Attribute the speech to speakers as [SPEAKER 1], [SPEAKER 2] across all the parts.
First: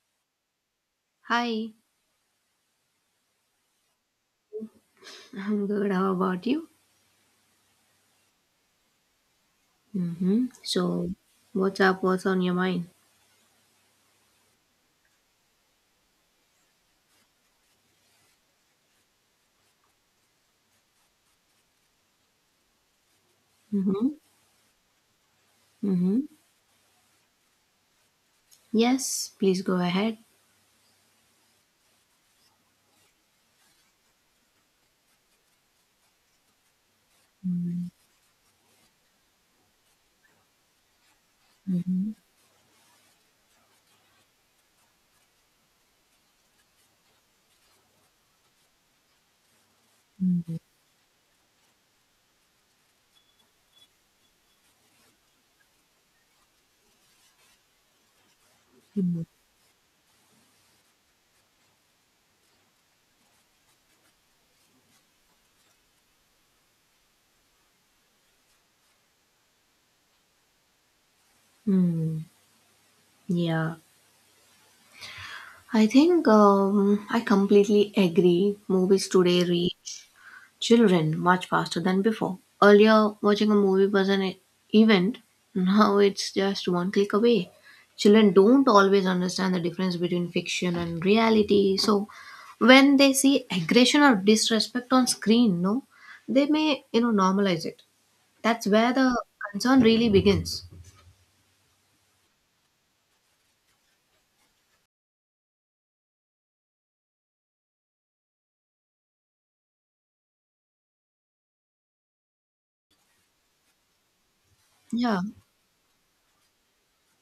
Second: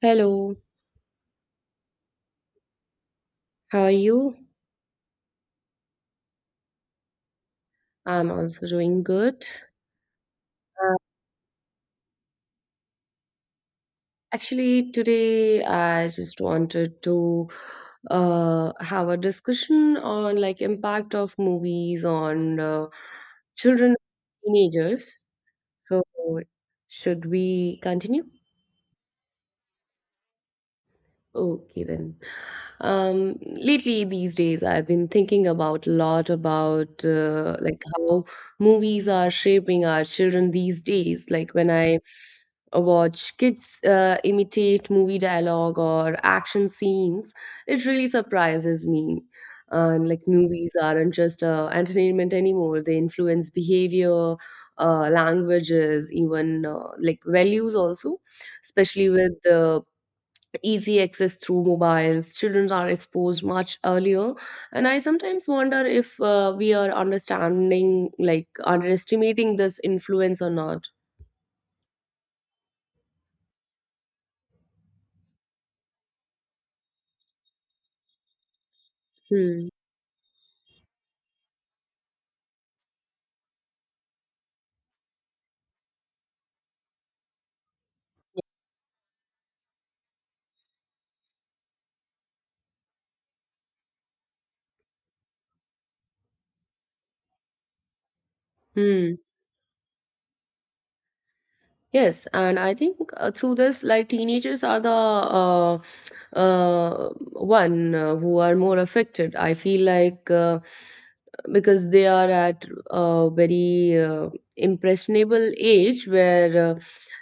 [SPEAKER 1] Hello,
[SPEAKER 2] Hi,
[SPEAKER 1] how are you?
[SPEAKER 2] I'm good. How about you?
[SPEAKER 1] I'm also doing good.
[SPEAKER 2] Mm-hmm.
[SPEAKER 1] Uh,
[SPEAKER 2] So, what's up? What's on your mind?
[SPEAKER 1] Actually, today I just wanted to have a discussion on like impact of movies on children,
[SPEAKER 2] Mm-hmm.
[SPEAKER 1] teenagers. So,
[SPEAKER 2] Mm-hmm.
[SPEAKER 1] should we continue?
[SPEAKER 2] Yes, please go ahead.
[SPEAKER 1] Okay then. Lately, these days, I've been thinking about a lot about like how movies are shaping our children these days. Like when I
[SPEAKER 2] Mm-hmm.
[SPEAKER 1] watch kids imitate movie dialogue or action scenes, it really surprises me. And like
[SPEAKER 2] Mm-hmm.
[SPEAKER 1] movies aren't just entertainment anymore, they influence behavior, languages, even like values also, especially with the easy access through mobiles. Children are exposed much earlier. And I sometimes wonder if we are understanding, like underestimating this influence or not.
[SPEAKER 2] Mm-hmm. Yeah, I think I completely agree. Movies today
[SPEAKER 1] Hmm.
[SPEAKER 2] reach children much faster than before. Earlier, watching a movie was an event, now it's just one click away. Children don't always understand the difference between fiction and reality, so when they see aggression or disrespect on screen, no, they may normalize it. That's where the
[SPEAKER 1] Hmm.
[SPEAKER 2] concern really begins.
[SPEAKER 1] Yes, and I think through this, like teenagers are the one who are more affected. I feel like because they are at a very
[SPEAKER 2] Yeah,
[SPEAKER 1] impressionable age where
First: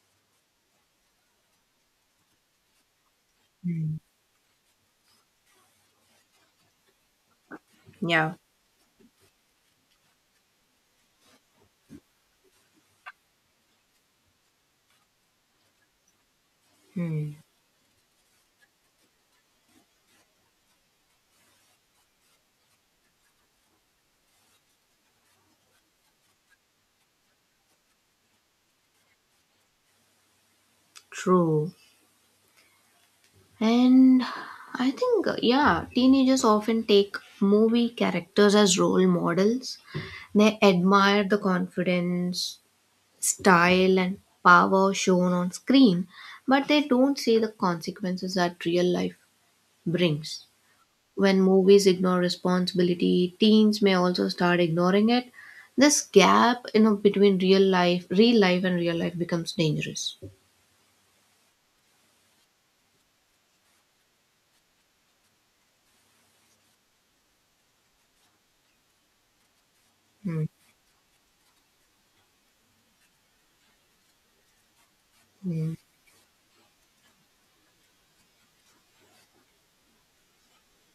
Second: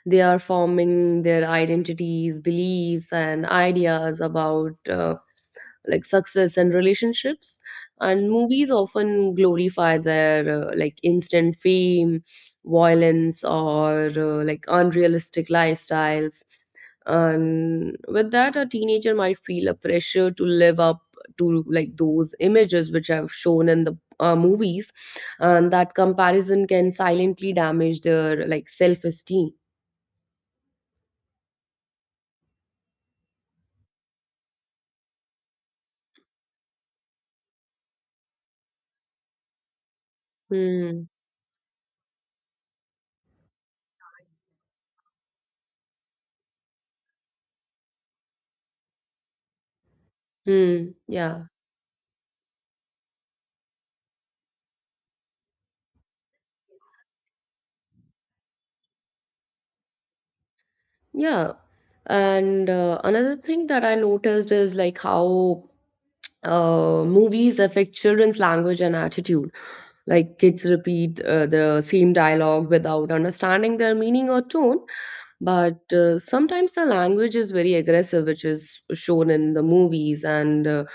[SPEAKER 1] they are forming their identities, beliefs, and ideas about like success and relationships, and
[SPEAKER 2] yeah.
[SPEAKER 1] movies often glorify their like instant fame, violence, or like unrealistic lifestyles,
[SPEAKER 2] Hmm,
[SPEAKER 1] and with that a teenager might feel a pressure to live up to like those images which I've shown in the movies, and that comparison can silently damage their like self-esteem.
[SPEAKER 2] true. And I think, yeah, teenagers often take movie characters as role models. They
[SPEAKER 1] Hmm.
[SPEAKER 2] admire the confidence, style, and power shown on screen, but they don't see the consequences that real life brings.
[SPEAKER 1] Hmm.
[SPEAKER 2] When
[SPEAKER 1] Yeah.
[SPEAKER 2] movies ignore responsibility, teens may also start ignoring it. This gap, you know, between real life and real life becomes dangerous.
[SPEAKER 1] Yeah. And another thing that I noticed is like how movies affect children's language and attitude. Like
[SPEAKER 2] Hmm.
[SPEAKER 1] kids repeat the same dialogue without understanding their meaning or tone, but sometimes the language is very aggressive which is shown in the movies, and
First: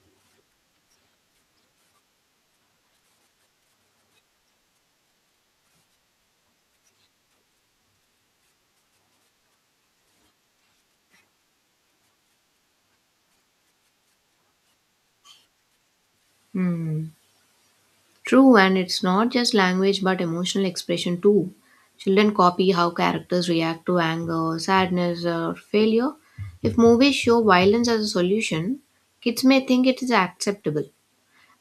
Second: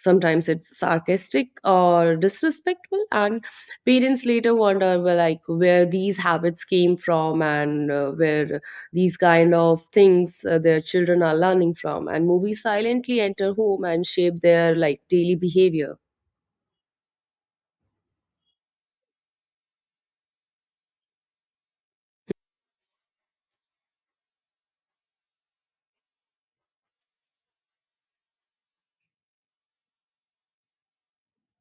[SPEAKER 1] sometimes it's sarcastic or disrespectful, and parents later wonder well like where these habits came from, and where these kind of things their children are learning from, and movies silently enter home and shape their like daily behavior.
[SPEAKER 2] Hmm. True, and it's not just language but emotional expression too. Children copy how characters react to anger, sadness, or failure. If movies show violence as a solution, kids may think it is acceptable.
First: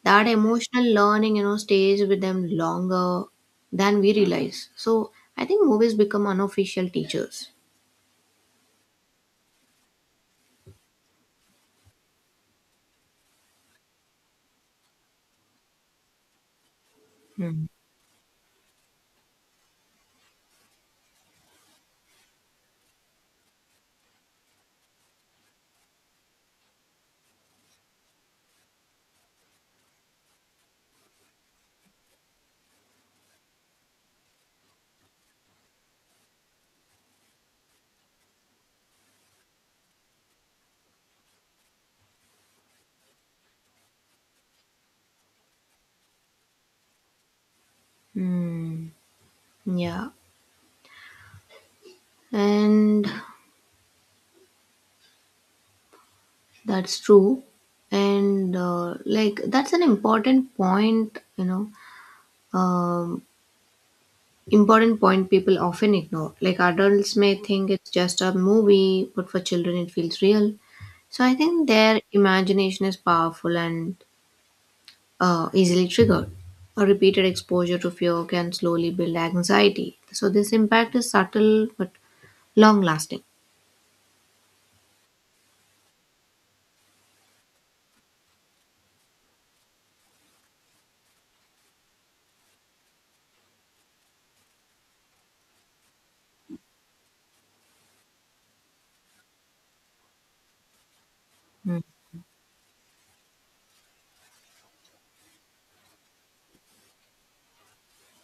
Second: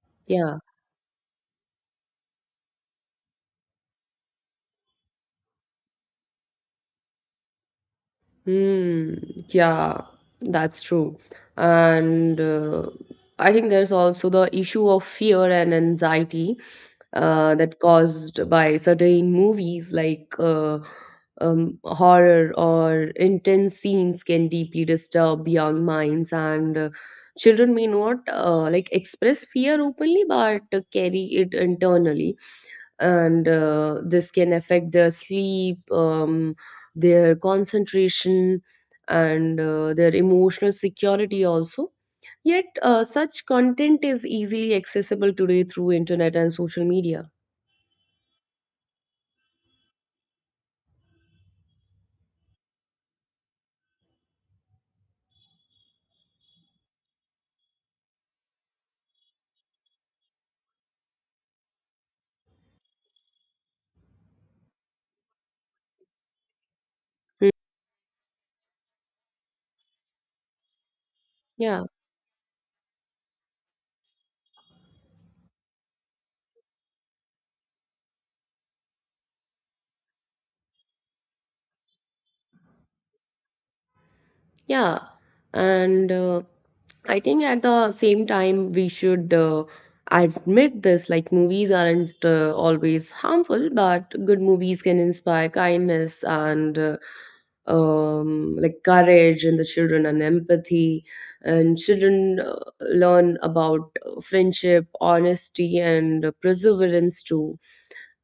[SPEAKER 2] That
[SPEAKER 1] Yeah.
[SPEAKER 2] emotional learning, you know, stays with them longer than we realize. So I think movies become unofficial teachers.
[SPEAKER 1] Hmm. Yeah, that's true. And I think there's also the issue of fear and anxiety
[SPEAKER 2] Hmm.
[SPEAKER 1] that caused by certain movies like horror or intense scenes can deeply disturb young minds, and children may not like express fear openly, but carry it internally, and this can affect their sleep, their concentration, and their emotional security also. Yet, such content is easily accessible today through internet and social media.
[SPEAKER 2] Hmm. Yeah, and that's true. And that's an important point, you know. um, important point people often ignore. Like adults may
[SPEAKER 1] Hmm.
[SPEAKER 2] think it's just a movie, but for children it feels real. So I think
[SPEAKER 1] Yeah.
[SPEAKER 2] their imagination is powerful and easily triggered. A repeated exposure to fear can slowly build anxiety. So this impact is subtle but long lasting.
[SPEAKER 1] Yeah, and I think at the same time we should admit this like movies aren't always harmful, but good movies can inspire kindness and like courage in the children and empathy, and children learn about friendship, honesty, and perseverance too,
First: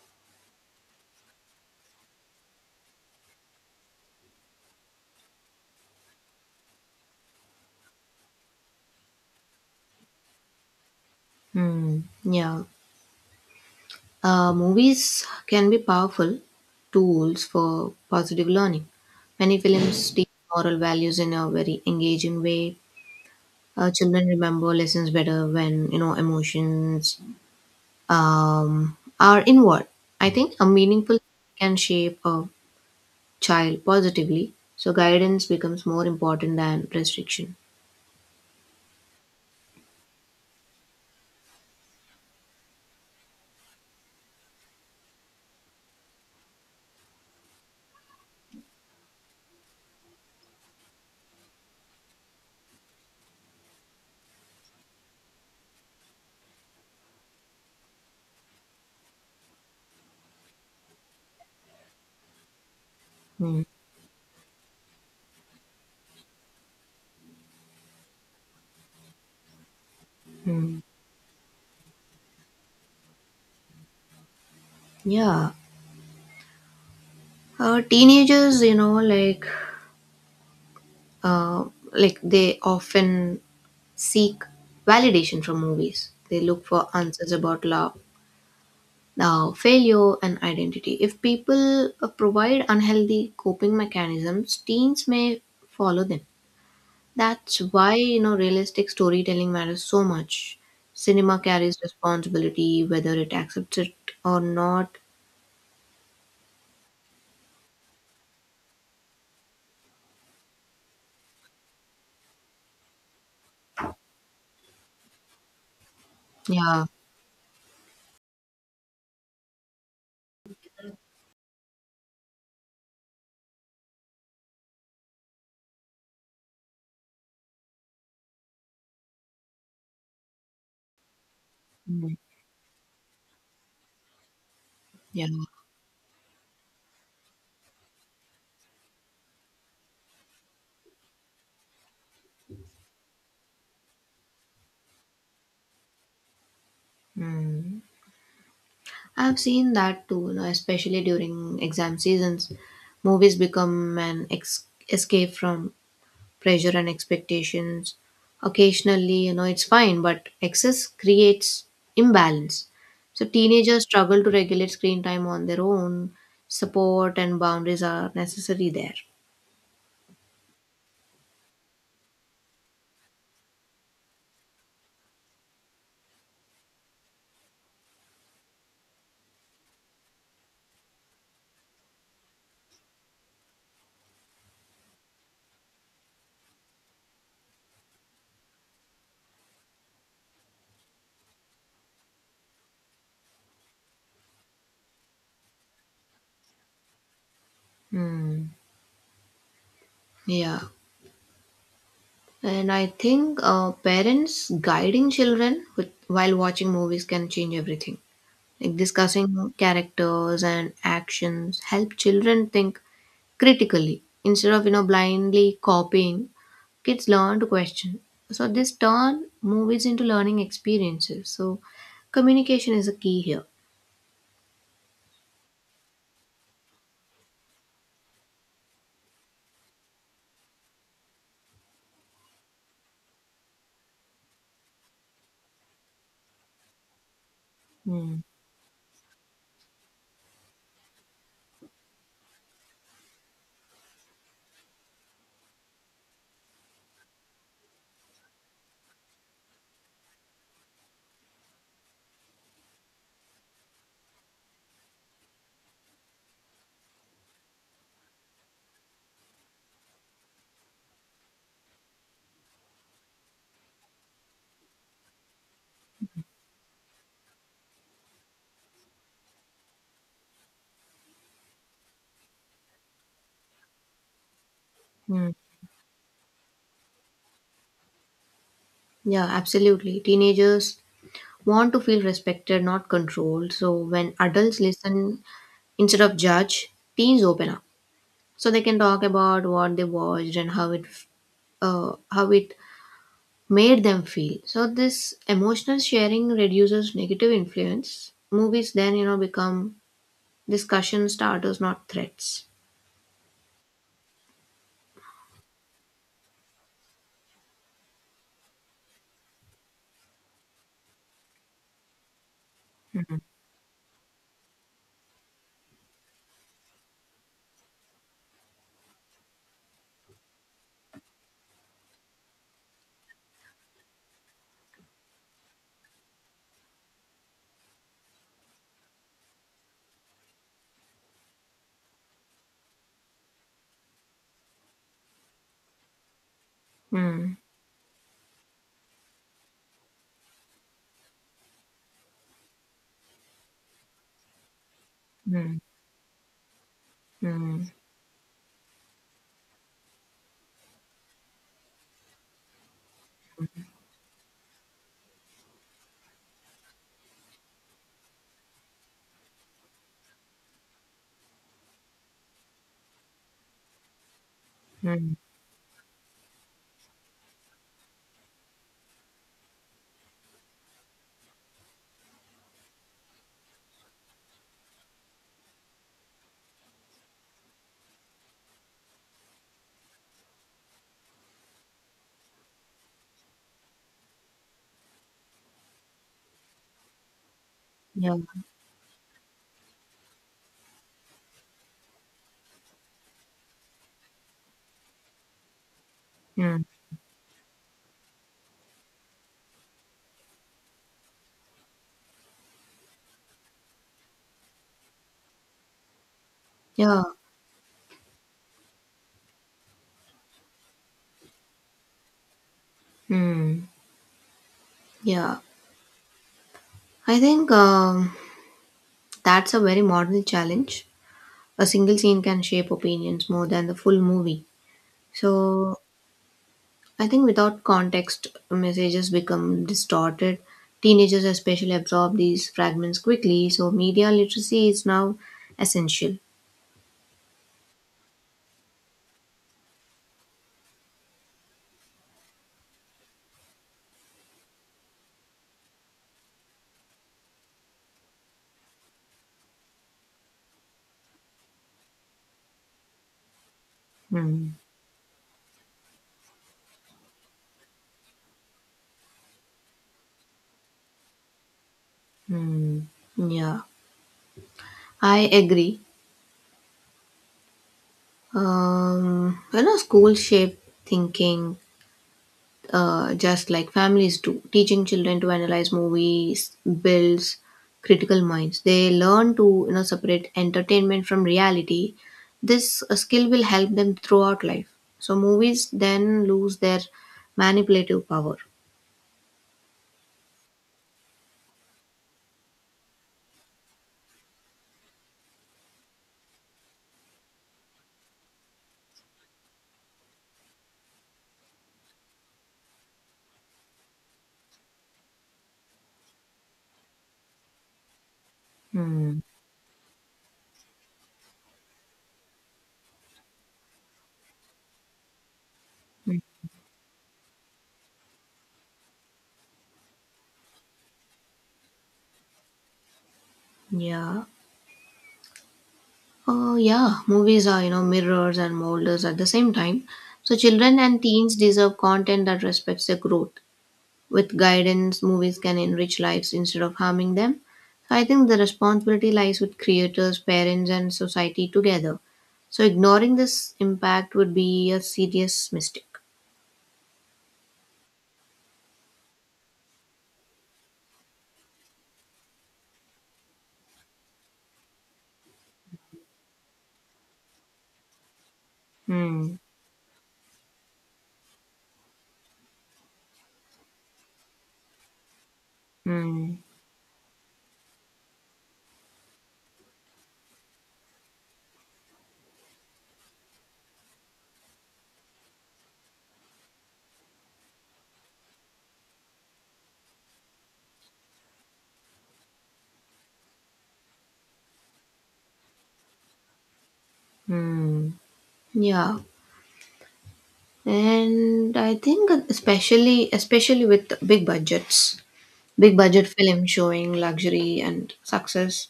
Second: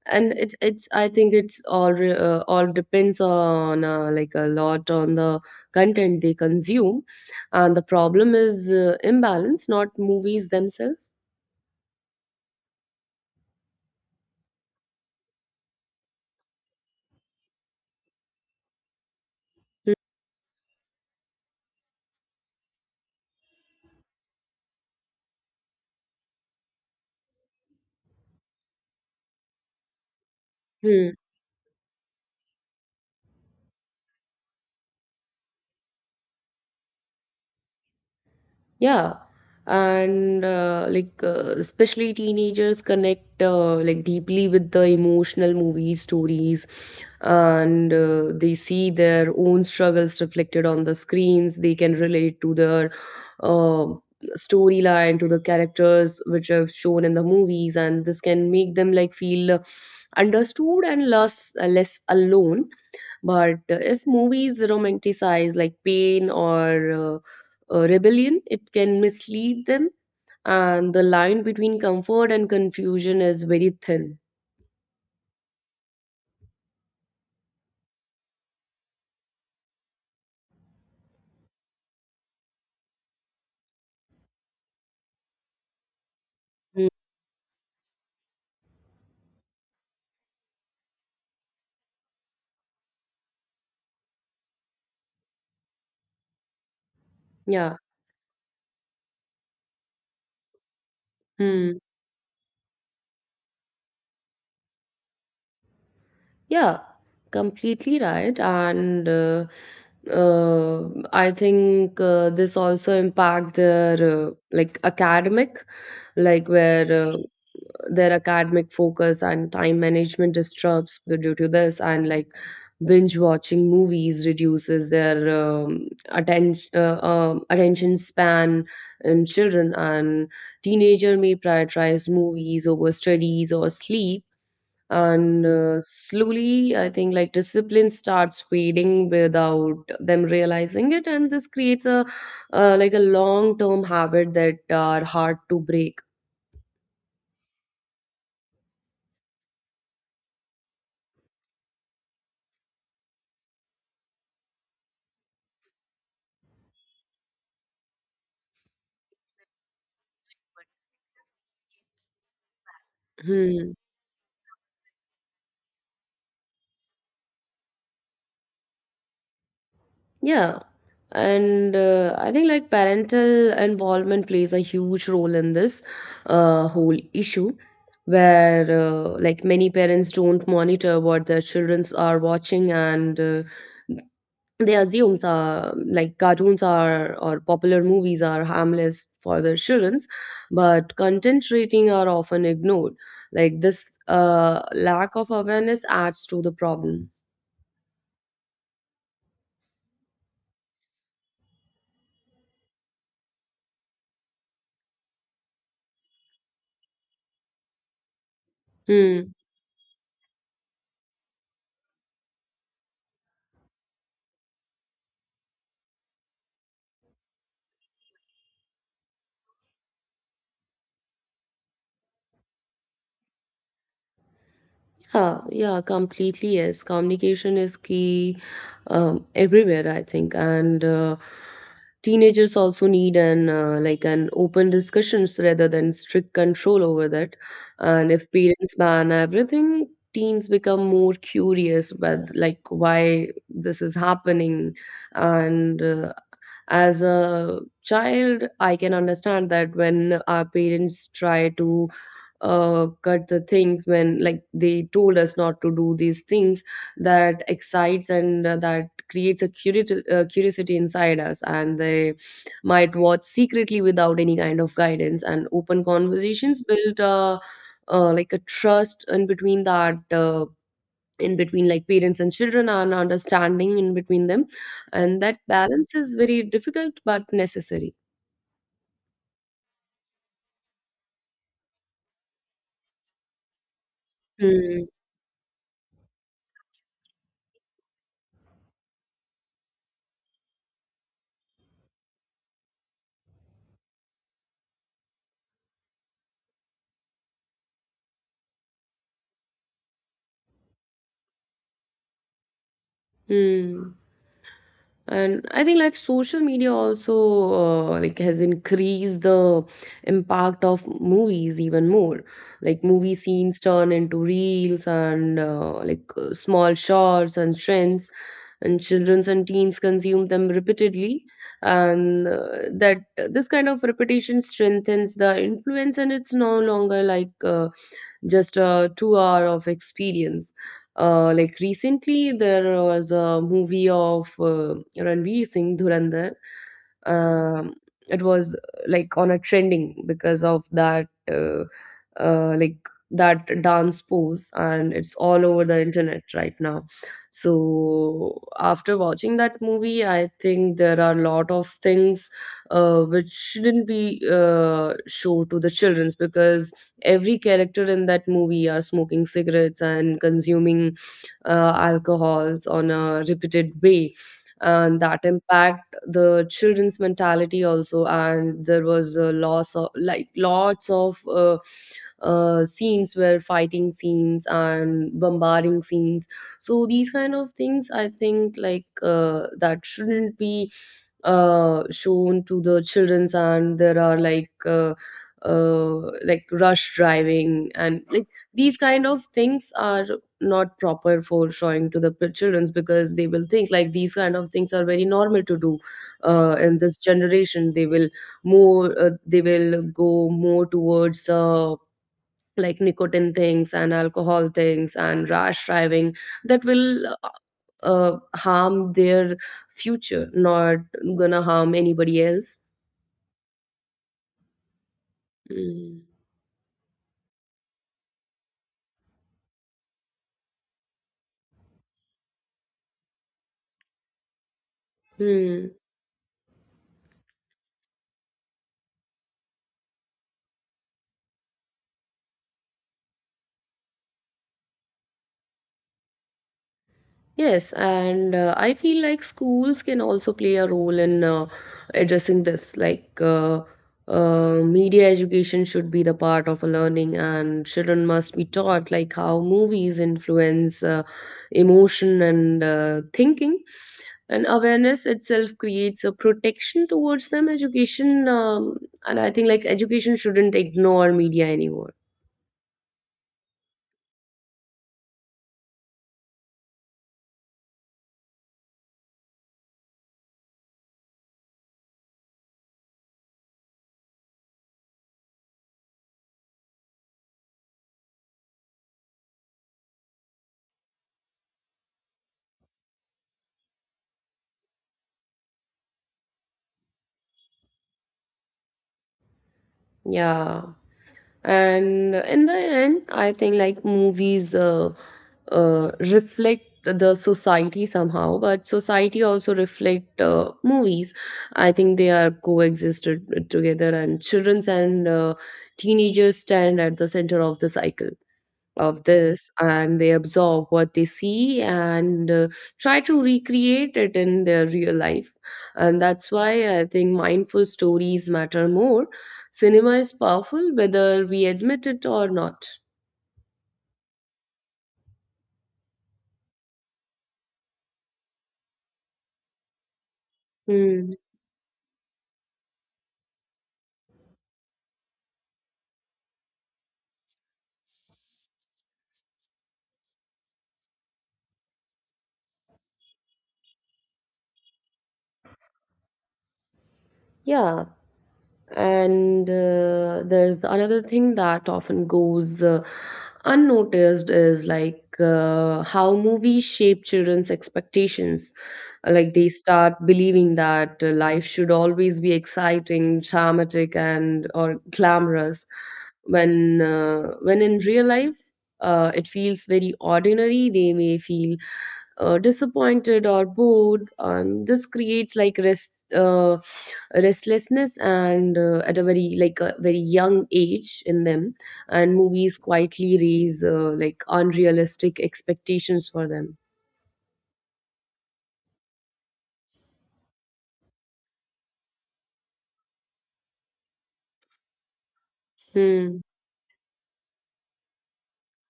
[SPEAKER 1] and it's I think it's all all depends on like a lot on the content they consume, and the problem is imbalance, not movies themselves.
[SPEAKER 2] Hmm. Yeah. Movies can be powerful tools for positive learning. Many films teach moral values in a very engaging way. Children remember lessons better when emotions are inward. I think a
[SPEAKER 1] Mm-hmm.
[SPEAKER 2] meaningful can shape a child positively, so guidance becomes more important than restriction.
[SPEAKER 1] Yeah, and like especially teenagers connect like deeply with the emotional movie stories, and they see their own struggles reflected on the screens. They can relate to their uh, storyline, to the characters which are shown in the movies, and this can make them like feel understood and less alone, but
[SPEAKER 2] Hmm.
[SPEAKER 1] if movies romanticize like pain or rebellion, it can mislead them, and the line between comfort and confusion is very thin.
[SPEAKER 2] Yeah, teenagers, you know, uh, like they often seek validation from movies. They look for
[SPEAKER 1] Mm.
[SPEAKER 2] answers about love, now, failure, and identity. If people provide unhealthy coping mechanisms, teens may follow them. That's
[SPEAKER 1] Yeah.
[SPEAKER 2] why realistic storytelling matters so much. Cinema carries
[SPEAKER 1] Hmm.
[SPEAKER 2] responsibility, whether it accepts it or not.
[SPEAKER 1] Yeah. Completely right. And I think this also impact their like academic, like
[SPEAKER 2] Yeah,
[SPEAKER 1] where their academic focus and time management disturbs due to this, and like binge watching movies reduces their attention attention span in children, and teenager may prioritize movies over studies or sleep,
[SPEAKER 2] yeah.
[SPEAKER 1] and slowly I think like discipline starts fading without them realizing it, and this creates a like a long term habit that are hard to break.
[SPEAKER 2] Mm. I've seen that too, you know, especially during exam seasons. Movies become an escape from pressure and expectations. Occasionally, it's fine, but excess creates imbalance, so
[SPEAKER 1] Hmm.
[SPEAKER 2] teenagers struggle to regulate screen time on their own. Support and boundaries are necessary there.
[SPEAKER 1] Yeah. And I think like parental involvement plays a huge role in this whole issue, where like many parents don't monitor what their childrens are watching, and they assume like cartoons are or popular movies are harmless for their children, but content rating are often ignored. Like this lack of awareness adds to the problem.
[SPEAKER 2] Hmm. Yeah. And I think parents guiding children with, while watching movies can change everything. Like
[SPEAKER 1] Hmm.
[SPEAKER 2] discussing characters and actions help children think critically instead of blindly copying. Kids learn to question, so this turn movies into learning experiences, so communication is a key here.
[SPEAKER 1] Yeah, yeah, completely. Yes, communication is key everywhere, I think, and teenagers also need an like an open discussions rather than strict control over that. And
[SPEAKER 2] Hmm.
[SPEAKER 1] if parents ban everything, teens become more curious with like why this is happening, and as a child, I can understand that when our parents try to cut the things when like they told us not to do these things, that excites, and that creates a curiosity inside us, and they might watch secretly without any kind of guidance, and open conversations build like a trust in between that in between like parents and children and understanding in between them, and
[SPEAKER 2] Hmm.
[SPEAKER 1] that balance is very difficult but necessary.
[SPEAKER 2] Yeah, absolutely. Teenagers want to feel respected, not controlled, so when adults
[SPEAKER 1] Hmm.
[SPEAKER 2] listen instead of judge, teens open up, so they can talk about what they watched and how it made them feel. So this emotional sharing reduces negative influence. Movies then, you know, become discussion starters, not threats.
[SPEAKER 1] Hmm. And I think like social media also like has increased the impact of movies even more. Like movie scenes turn into reels and like small shorts and trends, and children and teens consume them repeatedly, and that this kind of repetition strengthens the influence, and it's no longer like just a 2-hour of experience. Like recently, there was a movie of Ranveer Singh Dhurandhar,
[SPEAKER 2] Hmm.
[SPEAKER 1] um, it was like on a trending because of that like that dance pose, and it's all
[SPEAKER 2] Hmm.
[SPEAKER 1] over the internet right now.
[SPEAKER 2] Hmm.
[SPEAKER 1] So after watching that movie I think there are a lot of things which shouldn't be shown to the childrens, because every character in that movie are smoking cigarettes and consuming alcohols on a repeated way, and
[SPEAKER 2] Hmm.
[SPEAKER 1] that impact the children's mentality also. And there was a loss of like lots of scenes where fighting scenes and bombarding scenes, so these kind of things I think like that shouldn't be shown to the children's. And there are like rush driving, and
[SPEAKER 2] Yeah.
[SPEAKER 1] like these kind of things are not proper for showing to the children's because they will think like these kind of things are very normal to do
[SPEAKER 2] Hmm.
[SPEAKER 1] in this generation. They will more they will go more towards like nicotine things and alcohol things and rash driving. That
[SPEAKER 2] Yeah.
[SPEAKER 1] will harm their future, not gonna harm anybody else.
[SPEAKER 2] Hmm. Yeah.
[SPEAKER 1] Mm.
[SPEAKER 2] I think that's a very modern challenge. A single scene can shape opinions more than the full movie.
[SPEAKER 1] Hmm.
[SPEAKER 2] So I think without context, messages become distorted. Teenagers, especially, absorb these fragments quickly, so media literacy is now essential.
[SPEAKER 1] Yes, and I feel like schools can also play a role in addressing this. Like, media education should be the part of a learning, and children must be taught like how movies influence emotion and thinking. And
[SPEAKER 2] Hmm.
[SPEAKER 1] awareness itself creates a protection towards them. Education, and I think like education shouldn't ignore media anymore.
[SPEAKER 2] Hmm. Yeah, I agree. You know, school shape thinking, just like families do. Teaching children to analyze movies builds critical minds. They learn to separate entertainment from reality. This skill will help them throughout life. So movies then lose their manipulative power.
[SPEAKER 1] Yeah. And in the end I think like movies reflect the society somehow, but society also reflect movies. I think they are coexisted together, and children and teenagers stand at the center of the cycle of
[SPEAKER 2] Hmm.
[SPEAKER 1] this, and they absorb what they see and try to recreate it in their real life. And
[SPEAKER 2] Mm.
[SPEAKER 1] that's why I think mindful stories matter more. Cinema is powerful whether we admit it or not.
[SPEAKER 2] Yeah. Oh, yeah. Movies are, you know, mirrors and molders at the same time. So children and
[SPEAKER 1] Hmm.
[SPEAKER 2] teens deserve content that respects their growth. With guidance, movies can enrich lives instead of harming them. So I think the responsibility lies with creators, parents, and society together. So ignoring this impact would be a serious mistake.
[SPEAKER 1] Yeah. And there's another thing that often goes unnoticed is like how movies shape children's expectations. Like
[SPEAKER 2] Hmm.
[SPEAKER 1] they start believing that life should always be exciting, dramatic, and or glamorous.
[SPEAKER 2] Hmm.
[SPEAKER 1] When in real life, it feels very ordinary. They may feel disappointed or bored, and this creates like restlessness and at a very like a very young age in them, and movies quietly raise like unrealistic expectations for them.
[SPEAKER 2] Hmm. Yeah, and I think especially with big budget
[SPEAKER 1] Hmm.
[SPEAKER 2] film showing luxury and success,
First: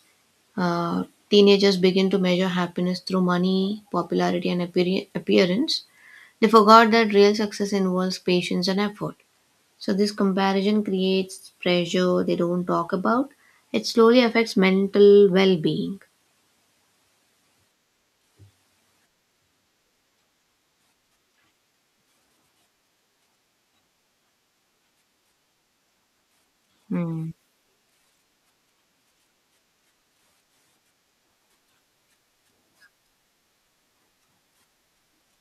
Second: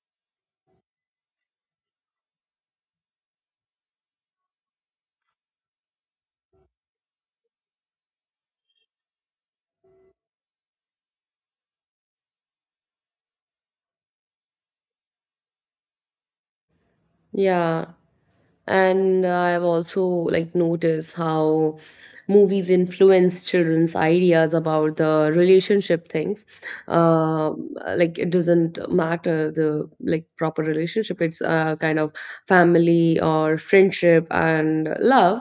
[SPEAKER 2] uh, teenagers begin to measure happiness through money, popularity, and appearance. They forgot that real success involves patience and effort. So, this comparison creates pressure they don't talk about. It slowly affects mental well being.
[SPEAKER 1] Yeah. And I've also like noticed how movies influence children's ideas about the relationship things.
[SPEAKER 2] Mm.
[SPEAKER 1] Um like it doesn't matter the like proper relationship. It's kind of family or friendship and love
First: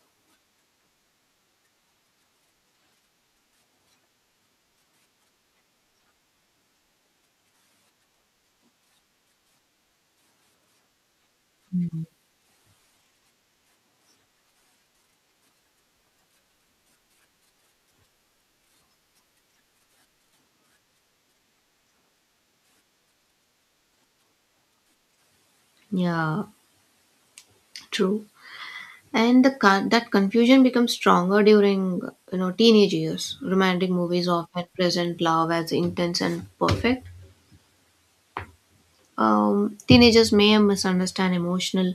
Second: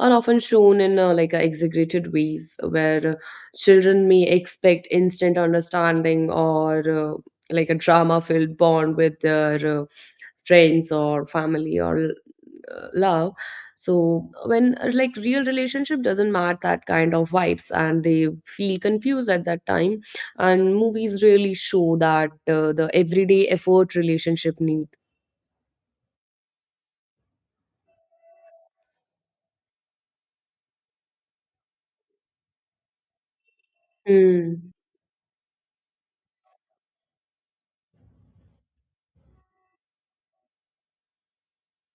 [SPEAKER 1] are often shown in like exaggerated ways where children may expect instant understanding or like a drama filled bond with their friends or family or love. So when like real relationship doesn't match that kind of vibes, and they feel confused at that time, and movies really show that the everyday effort relationship need.
[SPEAKER 2] Yeah, true. And that confusion becomes stronger during teenage years. Romantic movies often
[SPEAKER 1] Hmm.
[SPEAKER 2] present love as intense and perfect, teenagers may misunderstand emotional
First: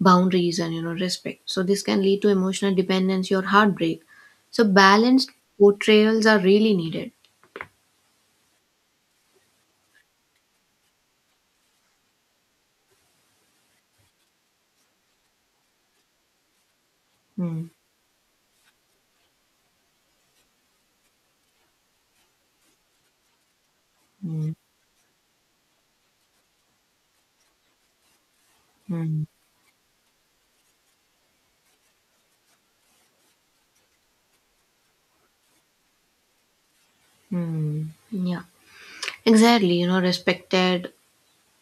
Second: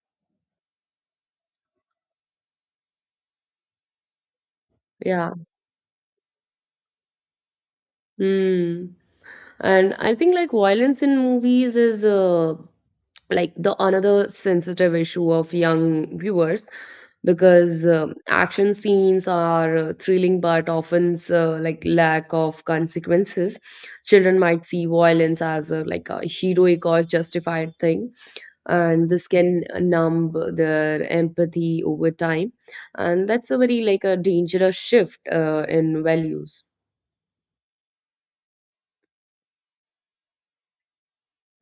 [SPEAKER 2] boundaries and respect, so this can lead to emotional dependency or heartbreak, so balanced
[SPEAKER 1] Yeah.
[SPEAKER 2] portrayals are really needed.
[SPEAKER 1] Hmm. And I think like violence in movies is like the another sensitive issue of young viewers, because action scenes are thrilling, but often like lack of consequences. Children might see violence as a, like a heroic or justified thing, and this can numb their empathy over time, and that's a very like a dangerous shift in values.
[SPEAKER 2] Hmm. Yeah, exactly, you know. Respected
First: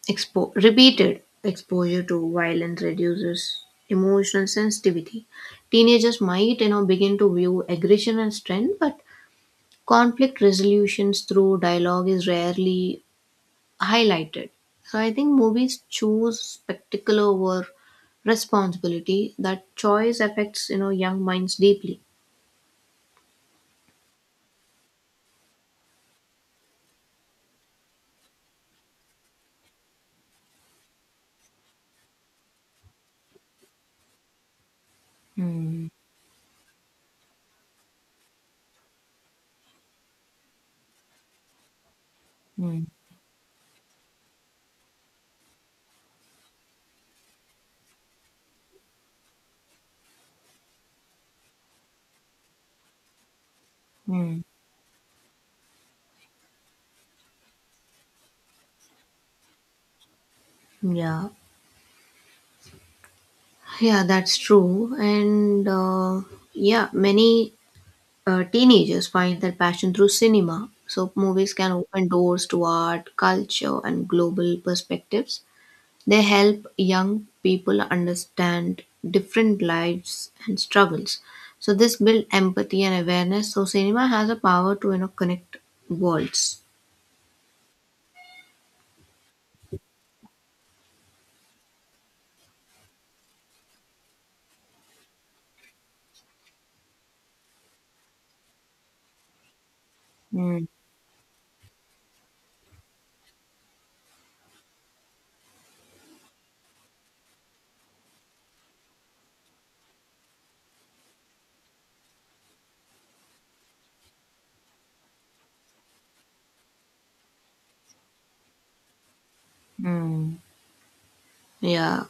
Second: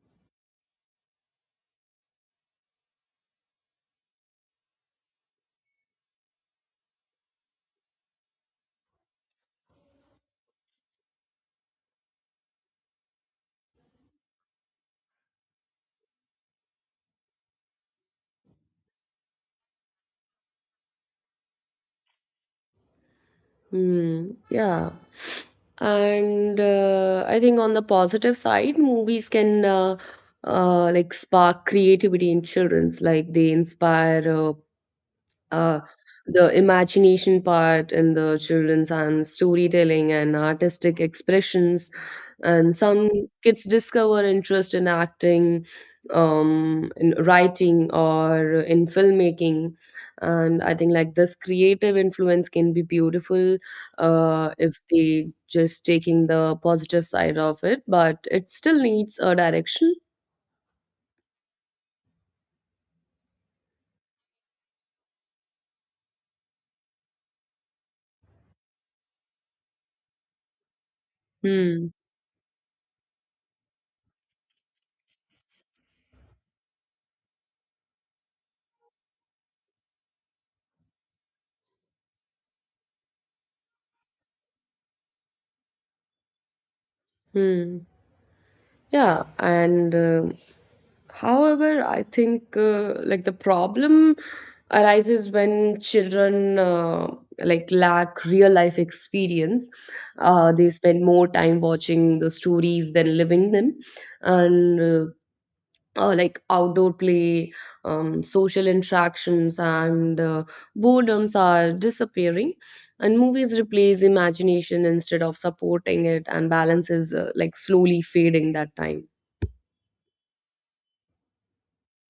[SPEAKER 2] repeated exposure to violence reduces emotional sensitivity. Teenagers might, you know, begin to view aggression as strength, but conflict resolutions through dialogue is rarely highlighted. So I think movies choose spectacle over responsibility. That choice affects, you know, young minds deeply.
[SPEAKER 1] Hmm. Yeah. And I think on the positive side, movies can like spark creativity in children's. Like they inspire uh, the imagination part in the children's and storytelling and artistic expressions, and some kids discover interest in acting, in writing or in filmmaking. And I think like this creative influence can be beautiful if they just taking the positive side of it, but it still needs a direction.
[SPEAKER 2] Yeah, yeah, that's true. And yeah, many teenagers find their passion through cinema. So movies can
[SPEAKER 1] Hmm.
[SPEAKER 2] open doors to art, culture, and global perspectives. They help young people understand different lives and struggles. So this build empathy and awareness. So cinema has a power to connect worlds.
[SPEAKER 1] Hmm. Yeah, and however, I think like the problem arises when children, like lack real life experience. They spend more time watching the stories than living them, and like outdoor play, social interactions, and boredoms are disappearing. And movies replace imagination instead of supporting it, and balance is like slowly fading that time.
[SPEAKER 2] Mm. Yeah,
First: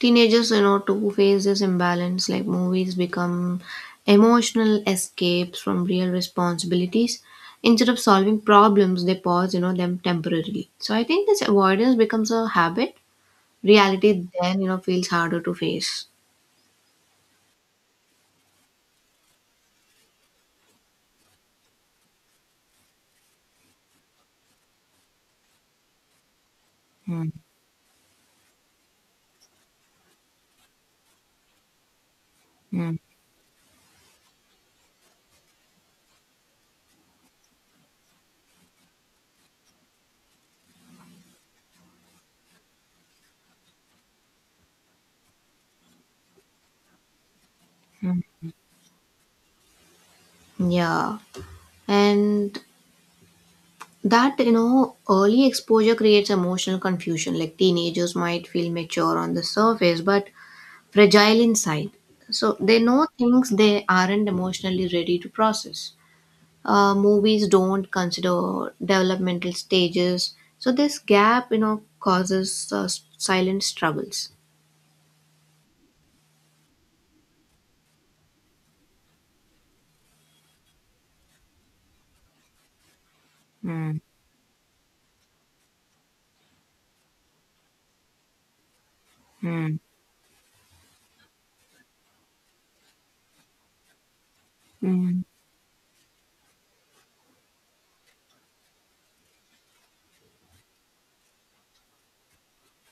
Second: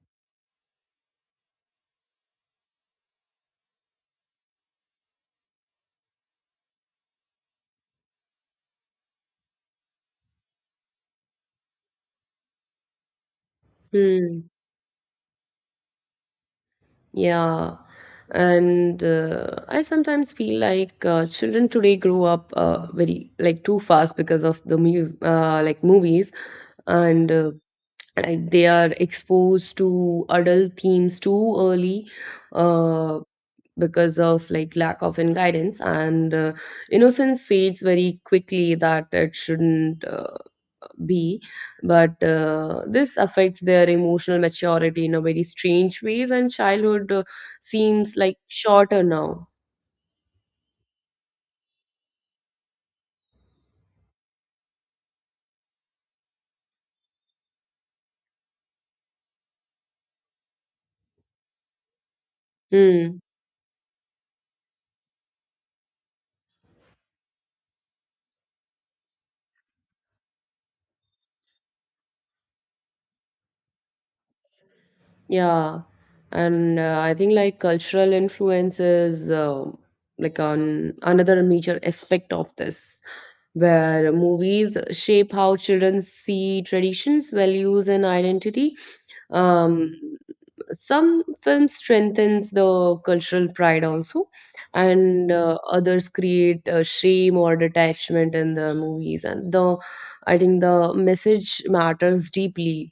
[SPEAKER 2] teenagers, you know, to face this imbalance. Like movies become emotional escapes from real responsibilities. Instead of solving problems, they pause, you know, them temporarily. So I think this avoidance becomes a habit. Reality
[SPEAKER 1] Hmm.
[SPEAKER 2] then, you know, feels harder to face.
[SPEAKER 1] Yeah. And I sometimes feel like children today grow up very like too fast because of the mus like movies, and like they are exposed to adult themes too early. Uh, because of like lack of in guidance and, innocence fades very quickly that it shouldn't be, but this affects their emotional maturity in a very strange ways, and childhood seems like shorter now.
[SPEAKER 2] Yeah. And that, you know, early exposure creates emotional confusion. Like teenagers might feel mature on the surface, but fragile inside. So they know
[SPEAKER 1] Hmm.
[SPEAKER 2] things they aren't emotionally ready to process. Movies don't consider developmental stages. So this gap, you know, causes silent struggles.
[SPEAKER 1] Yeah. And I think like cultural influence is like on another major aspect of this, where movies shape how children see traditions, values, and identity. um, some films strengthens the cultural pride also, and others create shame or detachment in the movies, and the I think the message matters deeply.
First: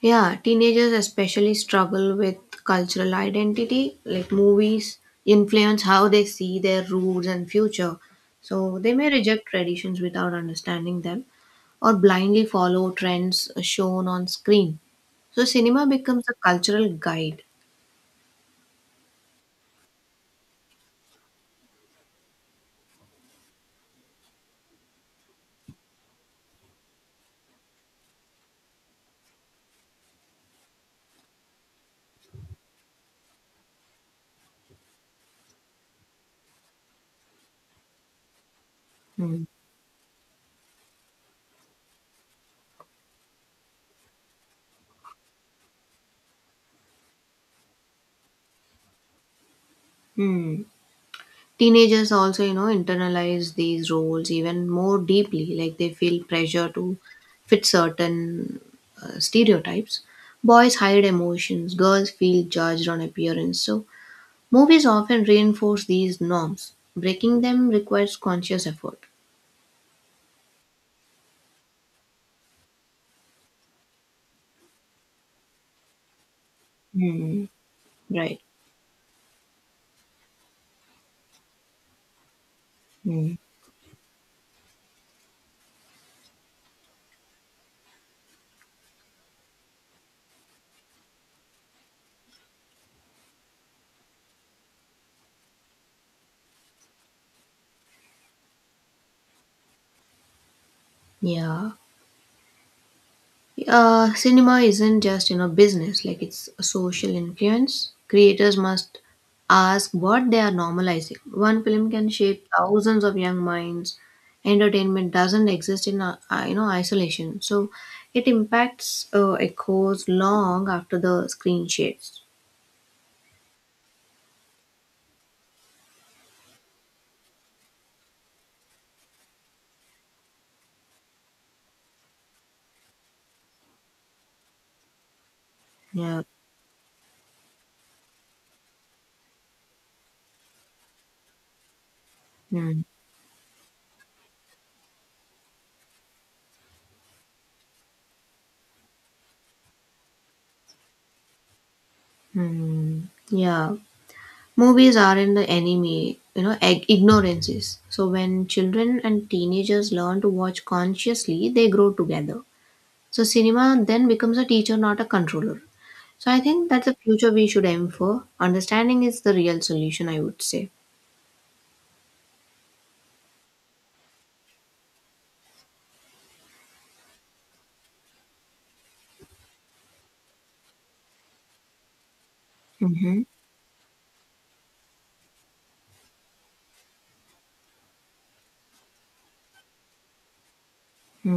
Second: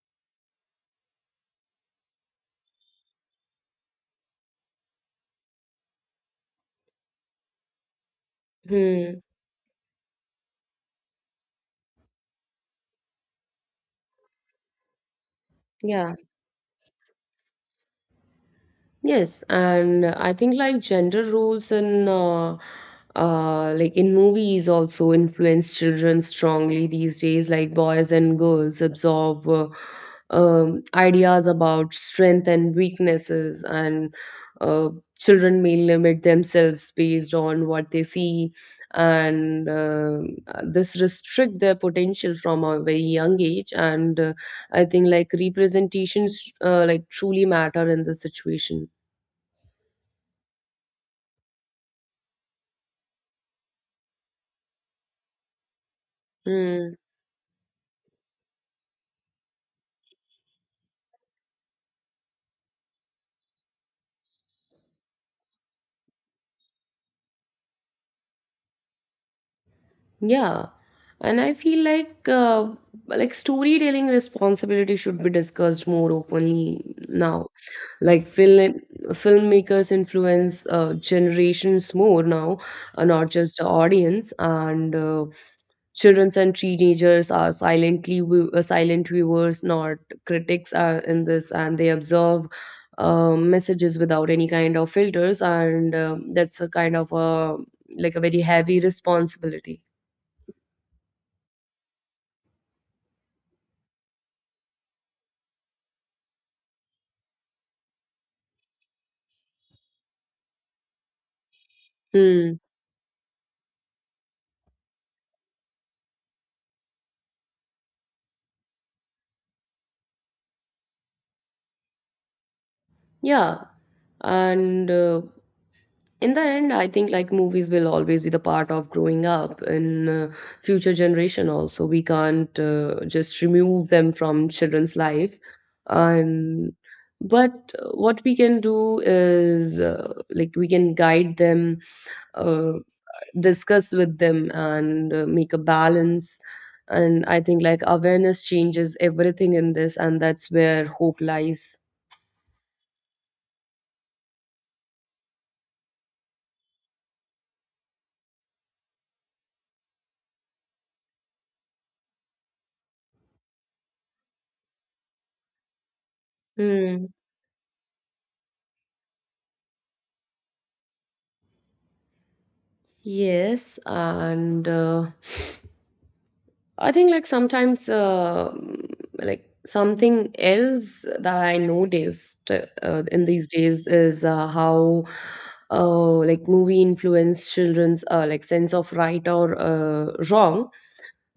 [SPEAKER 2] Yeah, teenagers especially struggle with cultural identity, like movies influence how they see their roots and future. So they may
[SPEAKER 1] Hmm.
[SPEAKER 2] reject traditions without understanding them or blindly follow trends shown on screen. So cinema
[SPEAKER 1] Yeah.
[SPEAKER 2] becomes a cultural guide.
[SPEAKER 1] Yes, and I think like gender roles in like in movies also influence children strongly these days. Like boys and girls absorb ideas about strength and weaknesses, and uh, children may limit themselves based on what they see,
[SPEAKER 2] Hmm.
[SPEAKER 1] and this restrict their potential from a very young age. And I think like representations like truly matter in this situation.
[SPEAKER 2] Hmm. Teenagers also, you know, internalize these roles even more deeply, like they feel pressure to
[SPEAKER 1] Mm,
[SPEAKER 2] fit certain stereotypes. Boys hide emotions, girls feel judged on appearance. So, movies often reinforce these norms. Breaking them requires conscious effort.
[SPEAKER 1] yeah. And I feel like storytelling responsibility should be discussed more openly
[SPEAKER 2] Hmm.
[SPEAKER 1] now. Like
[SPEAKER 2] Right.
[SPEAKER 1] filmmakers influence generations more now, not
[SPEAKER 2] Hmm.
[SPEAKER 1] just the audience. And children and teenagers are silently silent viewers, not critics are in this, and they observe messages without any kind of filters. And that's a kind of a like a very heavy responsibility.
[SPEAKER 2] Yeah. Cinema isn't just, you know, business; like it's a social influence. Creators must ask what they are normalizing. One film can shape
[SPEAKER 1] Hmm.
[SPEAKER 2] thousands of young minds. Entertainment doesn't exist in you know, isolation, so it impacts echoes long after the screen shades.
[SPEAKER 1] Yeah. And in the end, I think like movies will always be the part of growing up in future generation also. We can't just remove them from children's lives.
[SPEAKER 2] Yeah.
[SPEAKER 1] And but what we can do is like we can guide them, uh,
[SPEAKER 2] Mm.
[SPEAKER 1] discuss with them, and make a balance. And I think like awareness changes everything in this, and that's where hope lies.
[SPEAKER 2] Hmm. Yeah. Movies are in the enemy, you know, ignorances. So when children and teenagers learn to watch consciously, they grow together. So cinema then becomes a teacher, not a controller. So I think that's the
[SPEAKER 1] Hmm.
[SPEAKER 2] future we should aim for. Understanding is the real solution, I would say.
[SPEAKER 1] Yes, and I think like sometimes like something else that I noticed in these days is how like movie influence children's like sense of right or wrong,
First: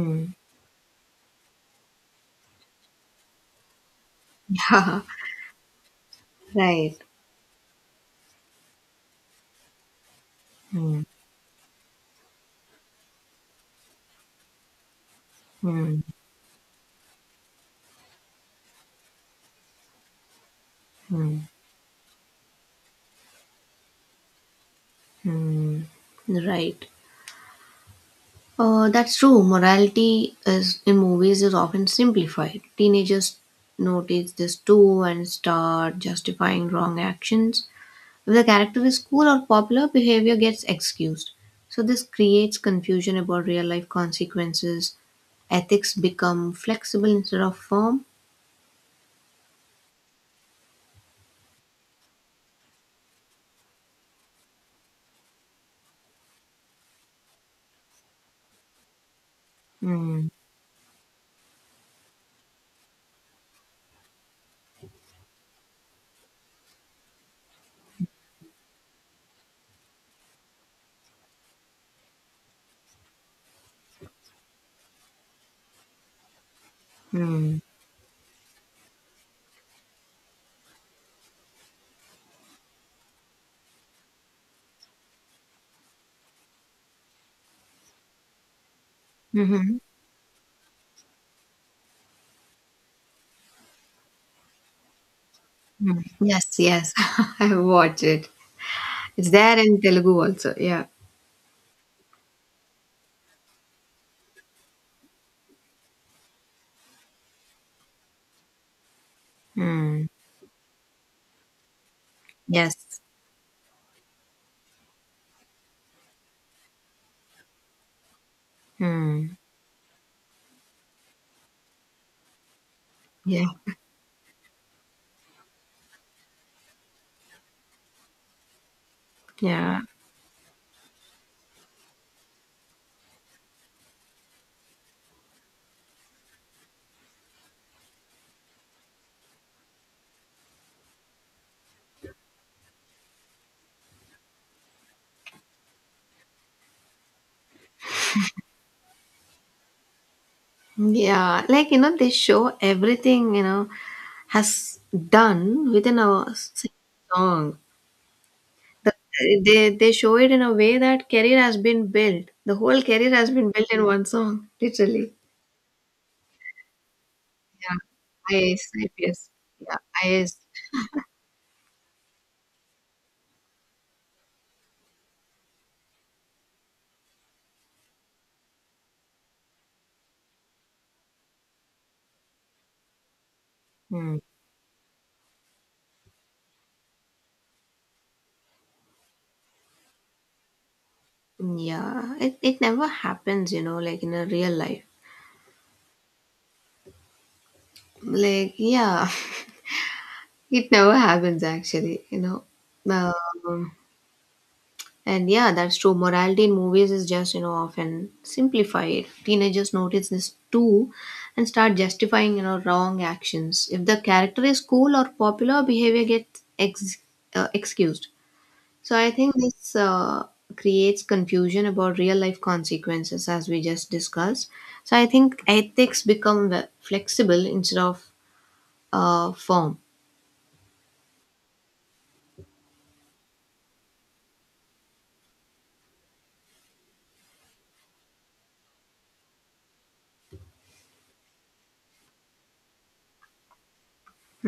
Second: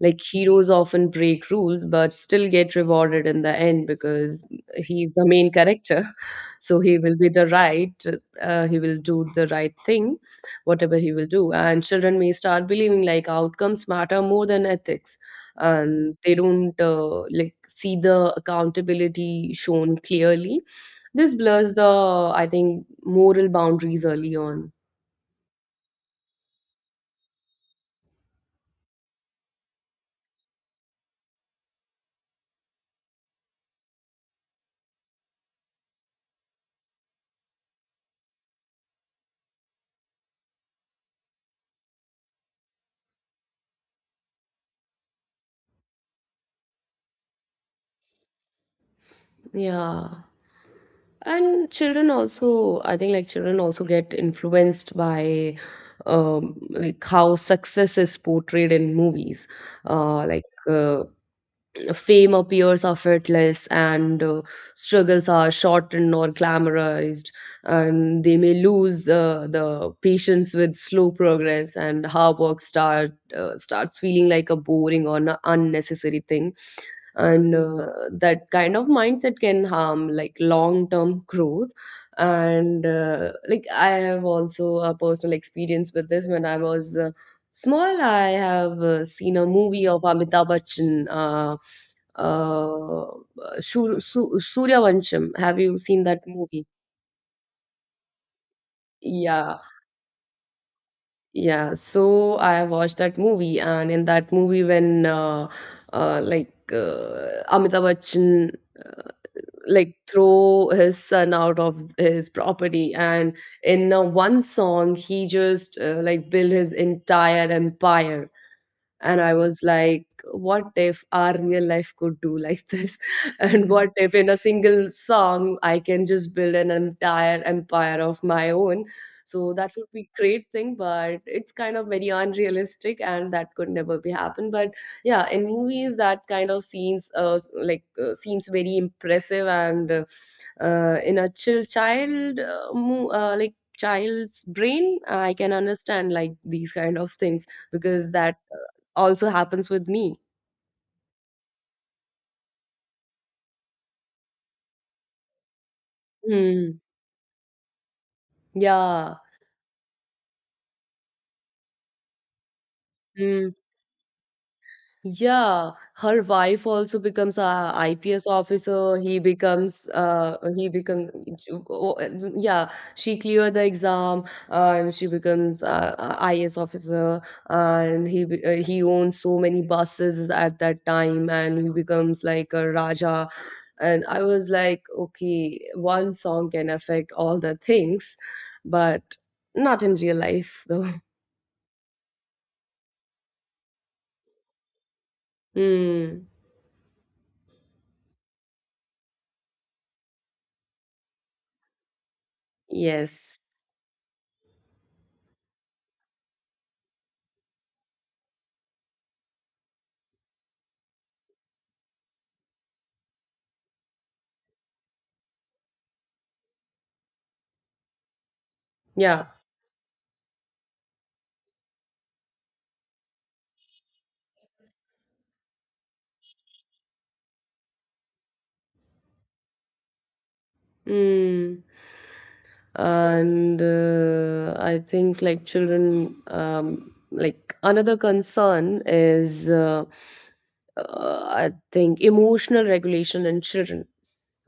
[SPEAKER 1] like heroes often break rules but still get rewarded in the end because
[SPEAKER 2] Yeah,
[SPEAKER 1] he's the main character. So
[SPEAKER 2] right.
[SPEAKER 1] he will be the right, he will do the right thing, whatever
[SPEAKER 2] Hmm.
[SPEAKER 1] he will do. And children may start believing like outcomes matter more than ethics.
[SPEAKER 2] Hmm.
[SPEAKER 1] And they don't like see the accountability shown clearly. This blurs the, I think, moral boundaries early on.
[SPEAKER 2] Right. That's true. Morality is in movies is often simplified. Teenagers notice this too and start justifying wrong actions. If the character is cool or popular, behavior gets excused. So, this creates confusion about real life consequences. Ethics become flexible instead of firm.
[SPEAKER 1] Yeah. And children also, I think like children also get influenced by like how success is portrayed in movies, uh, like uh, fame appears effortless, and struggles are shortened or glamorized, and they may lose the patience with slow progress, and hard work starts feeling like a boring or unnecessary thing. And that kind of mindset can harm like long term growth. And like I have also a personal experience with this. When I was small, I have seen a movie of Amitabh Bachchan, uh, Suryavansham. Have you seen that
[SPEAKER 2] Yes,
[SPEAKER 1] movie?
[SPEAKER 2] yes, I watch it. It's there
[SPEAKER 1] Yeah,
[SPEAKER 2] in Telugu also. Yeah.
[SPEAKER 1] yeah. So I watched that movie, and in that movie, when Amitabh Bachchan like throw his son out of his property,
[SPEAKER 2] Yes.
[SPEAKER 1] and in one song he just like built his entire empire. And I was like, what if our real life could do like this?
[SPEAKER 2] Yeah,
[SPEAKER 1] And what if in a single song I can just build an entire empire of my own? So that
[SPEAKER 2] yeah,
[SPEAKER 1] would be great thing, but it's kind of very unrealistic and that could never be happen. But yeah, in movies that kind of scenes seems very impressive. And in a chill child like child's brain, I can understand like these kind of things because that also happens with me.
[SPEAKER 2] yeah. Like, you know, they show everything, you know, has done within a single
[SPEAKER 1] Mm.
[SPEAKER 2] song. The,
[SPEAKER 1] Yeah.
[SPEAKER 2] they show it in a way that career has been built. The whole career has been
[SPEAKER 1] Hmm.
[SPEAKER 2] built in one song, literally.
[SPEAKER 1] Yeah, her wife also becomes a
[SPEAKER 2] Yeah,
[SPEAKER 1] IPS
[SPEAKER 2] IAS,
[SPEAKER 1] officer. He
[SPEAKER 2] IPS. Yeah,
[SPEAKER 1] becomes
[SPEAKER 2] IAS.
[SPEAKER 1] he become. Oh, yeah, she cleared the exam and she becomes a, IS officer, and he owns so many buses at that time, and he becomes like a raja. And I was like, okay, one song can affect all the things, but not in real life though.
[SPEAKER 2] Yeah, it never happens, you know, like in a real life.
[SPEAKER 1] Hmm.
[SPEAKER 2] Like, yeah, it never happens actually, you know. Uh,
[SPEAKER 1] Yes.
[SPEAKER 2] and yeah, that's true. Morality in movies is just, you know, often simplified. Teenagers notice this too and start justifying, you know, wrong actions. If the character is cool or popular, behavior gets excused. So I
[SPEAKER 1] Yeah.
[SPEAKER 2] think this creates confusion about real life consequences as we just discussed. So I think ethics become flexible instead of firm.
[SPEAKER 1] Hmm. And I think like children, like another concern is I think emotional regulation in children,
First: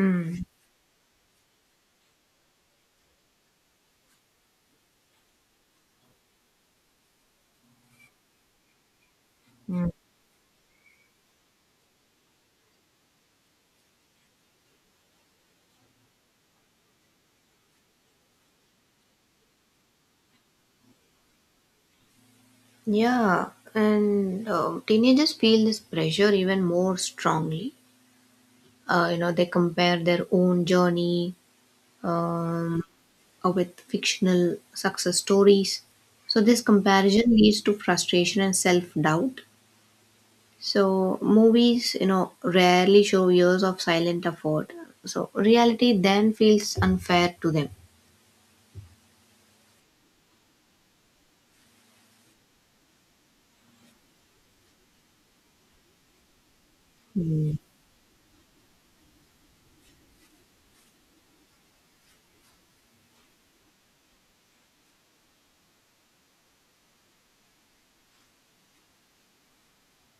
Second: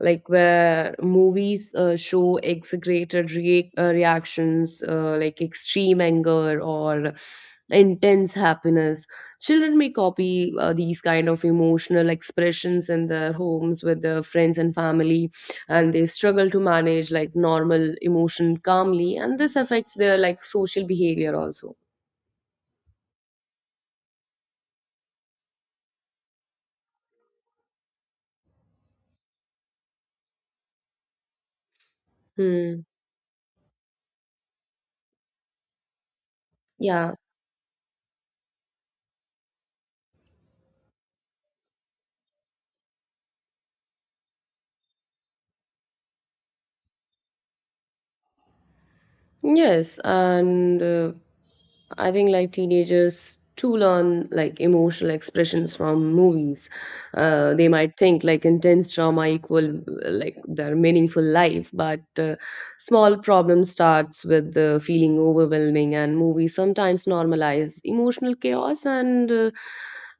[SPEAKER 1] like where movies show exaggerated reactions, like extreme anger or intense happiness. Children may copy these kind of emotional expressions in their homes with their friends and family, and they struggle to manage like normal emotion calmly, and this affects their like social behavior also.
[SPEAKER 2] Yeah, and teenagers feel this pressure even more strongly. You know, they compare their own journey
[SPEAKER 1] Hmm.
[SPEAKER 2] with fictional success stories. So this
[SPEAKER 1] Yeah.
[SPEAKER 2] comparison leads to frustration and self doubt. So movies, you know, rarely show years of silent effort. So reality then feels unfair to them.
[SPEAKER 1] Yes, and I think like teenagers too learn like emotional expressions from movies. They might think like intense drama equal like their meaningful life, but small problem starts with the feeling overwhelming, and movies sometimes normalize emotional chaos. And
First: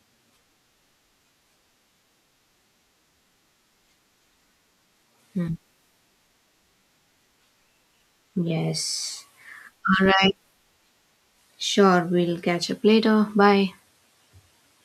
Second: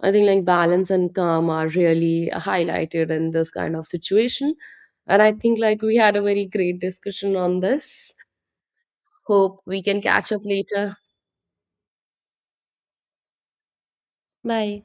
[SPEAKER 1] I think like balance and calm are really highlighted in this kind of situation. And I think like we had a very great discussion on this.
[SPEAKER 2] Yes.
[SPEAKER 1] Hope we can
[SPEAKER 2] All
[SPEAKER 1] catch
[SPEAKER 2] right.
[SPEAKER 1] up later.
[SPEAKER 2] Sure, we'll catch up later. Bye.
[SPEAKER 1] Bye.